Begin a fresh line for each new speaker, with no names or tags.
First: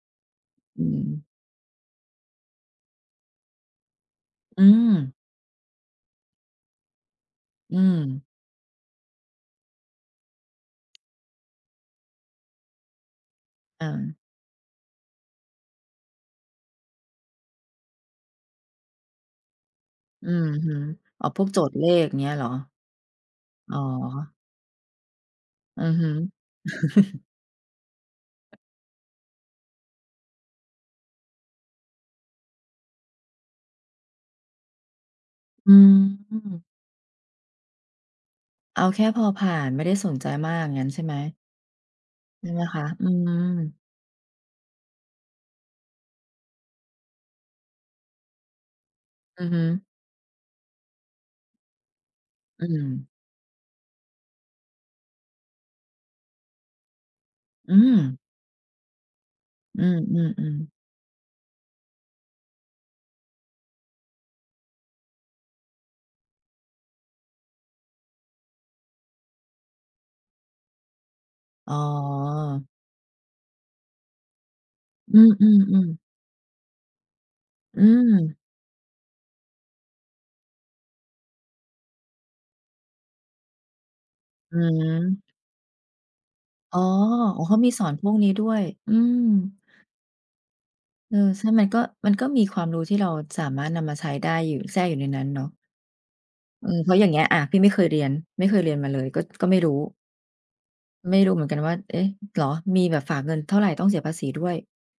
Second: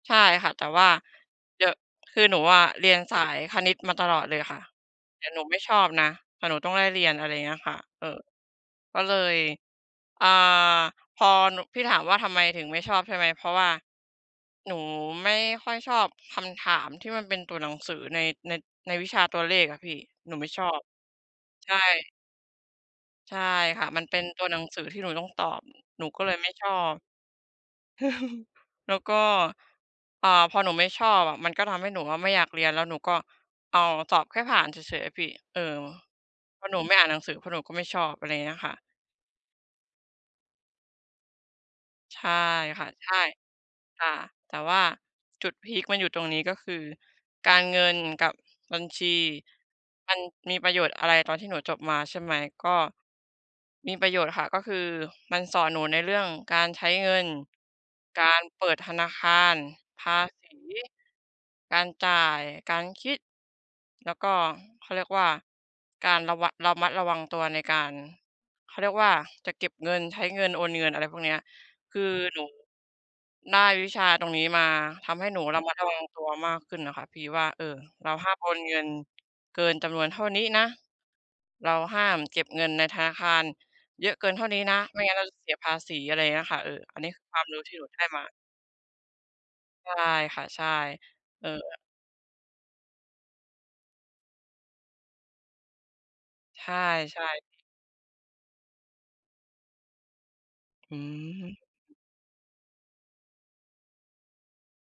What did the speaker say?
ใช่ค่ะ แต่
อ
ว
ื
่า
ม
เดี๋ยว คือหนูอะ เรียนสายคณิตมาตลอดเลยค่
อ
ะ
ืม
แต่หนูไม่ชอบนะ แต่หนูต้องได้เรียน อะไรเงี้ยค
อ
่
ื
ะ เอ่อ
ม
ก็เลย อ่า พอหนู พี่ถามว่า ทำไมถึงไม่ชอบใช่ไหม เพราะว่า
อา
หนูไม่ค่อยชอบคำถามที่มันเป็นตัวหนังสือใน ใน ในวิชาตัวเลขอะพี่
อื
หนูไ
อ
ม่ชอ
ฮึ
บ
อ๋อ พวกโจ
ใช
ทย์
่
เลขเงี้ยเหรอ?
ใช่
อ๋อ
ค่ะ มันเป็นตัวหนังสือที่หนูต้องตอบ
อือฮ
หนู
ึ
ก็เลยไม่ชอบ แล้วก็ เอ่อ พอหนูไม่ชอบอะ มันก็ทำให้หนูอะไม่อยากเรียน แล้วหนูก็เอาสอบแค่ผ่านเฉย ๆ อะพี่ เออ
อืม
พอหนูไม่อ่านหนังสือ เพราะหนูก็ไม่ชอบอะไรอย่างเงี้ยอะค่
เอ
ะ
าแค่พอผ่าน ไม่ได้สนใจมากงั้นใช่ไหม?
ใช่
ใช่ไหมค
ค
ะ?
่ะ
อื
ใช่
ม
ค่ะ แต่ว่าจุดพีกมันอยู่ตรงนี้ ก็คือการเงินกับบัญชี
อือฮึ
มันมีประโยชน์อะไร ตอนที่หนูจบมา ใช่ไหม
อ
ก
ื
็
ม
มีประโยชน์ค่ะ ก็คือมันสอนหนูในเรื่องการใช้เงิน
อืม
การเปิดธนาคาร
อื
ภาษี
อ ๆ ๆ
การจ่าย การคิด แล้วก็เขาเรียกว่า การระวัง ระมัดระวังตัวในการ เขาเรียกว่า จะเก็บเงิน ใช้เงิน โอนเงินอะไรพวกเนี้ย
อ๋
คือหนู
อ
ได้วิชาตรงนี้มา ท
อื
ำให้หนูระมัดร
อ
ะ
ๆ
วั
ๆ
งตัวมากขึ้นน่ะค่ะ ที่ว่า เอ่อ
อื
เราห้
อ
ามโอนเงินเกินจำนวนเท่านี้นะ เราห้ามเก็บเงินในธนาคารเยอะเกินเท่า
อื
นี้นะ ไม่งั้นเ
ม
ราจะเสียภาษีอะไรเงี้ยค่ะ เออ
อ๋อ
อันนี้คือค
โอ
ว
้
าม
เข
ร
า
ู้
มี
ที่ห
ส
นู
อน
ได
พ
้
วก
ม
นี้
า
ด้วย อืม
ใช่ค่ะ ใช่
เออ ใ
เอ
ช่ มัน
อ
ก็ มันก็มีความรู้ที่เราสามารถนำมาใช้ได้อยู่ แทรกอยู่ในนั้นเนาะ
ใ
อ
ช
ื
่
ม เพราะอย่างเงี้ย อ่า พี่
ๆ
ไม่เคยเรียน ไม่เคยเรียนมาเลย ก็ ก็ไม่รู้
อื
ไม่รู้เห
ม
มือนกันว่า เอ๊ะ! เหรอ? มีแบบฝากเงินเท่าไร ต้องเสียภาษีด้วย